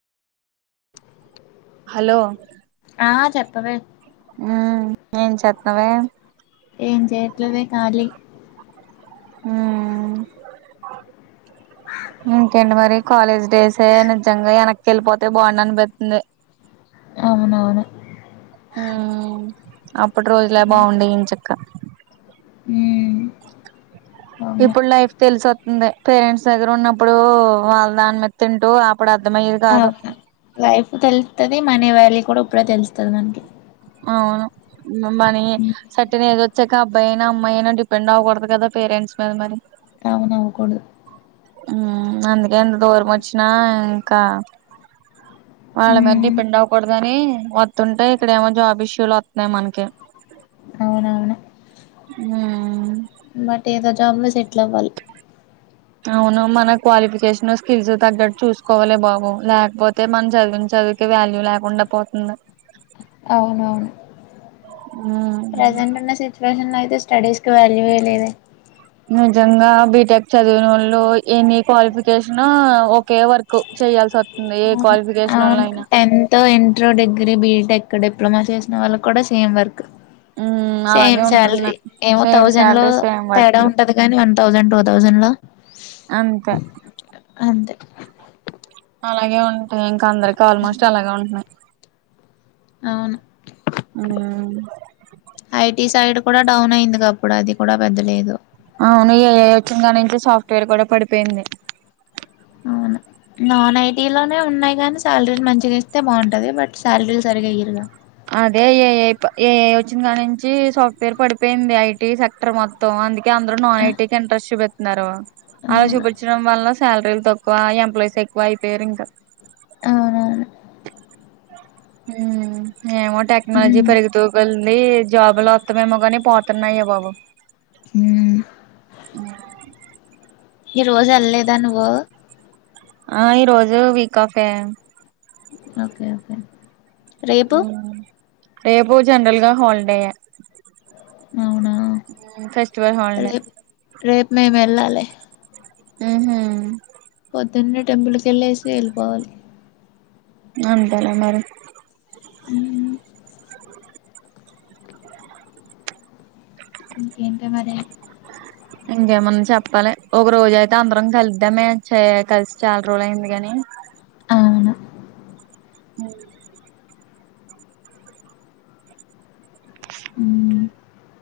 Hello ఆ చెప్పవే ఉమ్ ఏం చేత్నావే ఏం చేయట్లేదే ఖాలీ ఊమ్మ్ ఇంకేంటి మరి కాలేజ్ డేసే నిజంగా వెనక్కి వెళ్ళిపోతే బావుండనిపిత్ంది అవునవును ఉమ్మ్ అప్పుడు రోజులో బావుండేవి ఎంచక్క ఉమ్ అవును ఇప్పుడు లైఫ్ తెలిసి వత్తంది పేరెంట్స్ దగ్గర ఉన్నప్పుడు వాళ్ళ దాని మీద తింటూ అప్పుడు అర్థమయ్యేది కాదు [unintelligible] లైఫ్ తెలుత్తది మనీ వాల్యూ కూడా ప్పుడే తెలుస్తాది మనకి అవును ఉమ్ మని ఉమ్, సర్టేన్ ఏజ్ వచ్చాక అబ్బాయి అయినా అమ్మాయి అయినా డిపెండ్ అవ్వకూడదు కదా పేరెంట్స్ మీద మరి అవును అవ్వకూడదు ఉమ్మ్ అందుకే ఎంత దూరం వచ్చినా ఇంకా వాళ్ళ మీద ఉమ్ డిపెండ్ అవ్వకూడదని వస్తుంటే ఇక్కడేమో జాబ్ బిష్షు లొత్తున్నాయి మనకి అవునవును ఉమ్మ్ బట్ ఏదో జాబ్ లో సెటిల్ అవ్వాలి అవును మన క్వాలిఫికేషన్ స్కిల్స్ తగ్గట్టు చూసుకోవాలే బాబు లేకపోతే మనం చదివిన చదువుకే వాల్యూ లేకుండా పోతుంది ప్రెజెంట్ ఉన్న సిచ్యువేషన్ లో అయితే స్టడీస్ కి వాల్యూ ఏ లేదే నిజంగా బీటెక్ చదివినోళ్ళు ఎనీ క్వాలిఫికేషన్ ఒకే వర్క్ చేయాల్సి వత్తుంది ఏ అవును క్వాలిఫికేషన్ వాళ్ళయినా టెన్త్ ఇంటర్ డిగ్రీ బీటెక్ ఇక డిప్లొమా చేసిన వాళ్ళకి కూడా సేమ్ వర్ అలాగే సేమ్ సాలరీ ఉంటున్నాయి ఏమో సేమ్ థౌజండ్ లో శాలరీ సేమ్ తేడా వర్క్లు ఉంటది కానీ వన్ థౌజండ్ టూ థౌజండ్ లో అంతే అంతే అలాగే ఉంటాయి అందరికి ఆల్మోస్ట్ అలాగే ఉంటున్నాయి అవును ఉమ్మ్ ఈ సైడ్ కూడా డౌన్ అయింది గా అప్పుడు అది కూడా పెద్దలేదు అవునుయే వచ్చిన కా నుంచి సాఫ్ట్వేర్ కూడా పడిపోయింది అవును నాన్ ఐ టీ లోనే ఉన్నాయి గానీ శాలరీలు మంచిగా ఇస్తే బావుంటది బట్ శాలరీలు సరిగా ఈయరుగా అదే ఏ ఐ ఏ ఐ వచ్చినకా నుంచి సాఫ్ట్వేర్ పడిపోయింది ఐ టి సెక్టర్ మొత్తం అందు అందరూ నాన్ ఆ, ఐ టీ కి ఇంట్రస్ట్ చూపెట్ నరు ఆ అవును చూపిచ్చడం వల్లన శాలరీలు తక్కువ ఎంప్లాయీస్ ఎక్కువ అయిపోయారు ఇంక అవునవును హ్మ్ ఏమో టెక్నాలజీ ఉమ్ పరిగి తూకుల్ ఈ జాబులు మొత్తమేమో కాని పోతున్నాయి బాబు హ ఆఓ ఈ రోజు ఎల్ లేదా నువ్వు ఆ ఈరోజు వీక్ ఆఫ్ ఏ ఓకే ఓకే రేపు ఆ రేపు జనరల్గా హాలిడేయా అవునా హాలిడే రేపు రేపు మేము వెళ్ళాలి ముహూ పొద్దున్నే టెంపుల్ కెళ్ళేసి వెళ్ళిపోవాలి అంతేనా మరి ఉ [inaudible] ఇంకేంటి మరి ఇంకేమన్నా చెప్పాలి. ఒక రోజు అయితే అందరం కలిద్దామే చే కలిసి చాలా రోజు అయింది గాని అవును మ్ మ్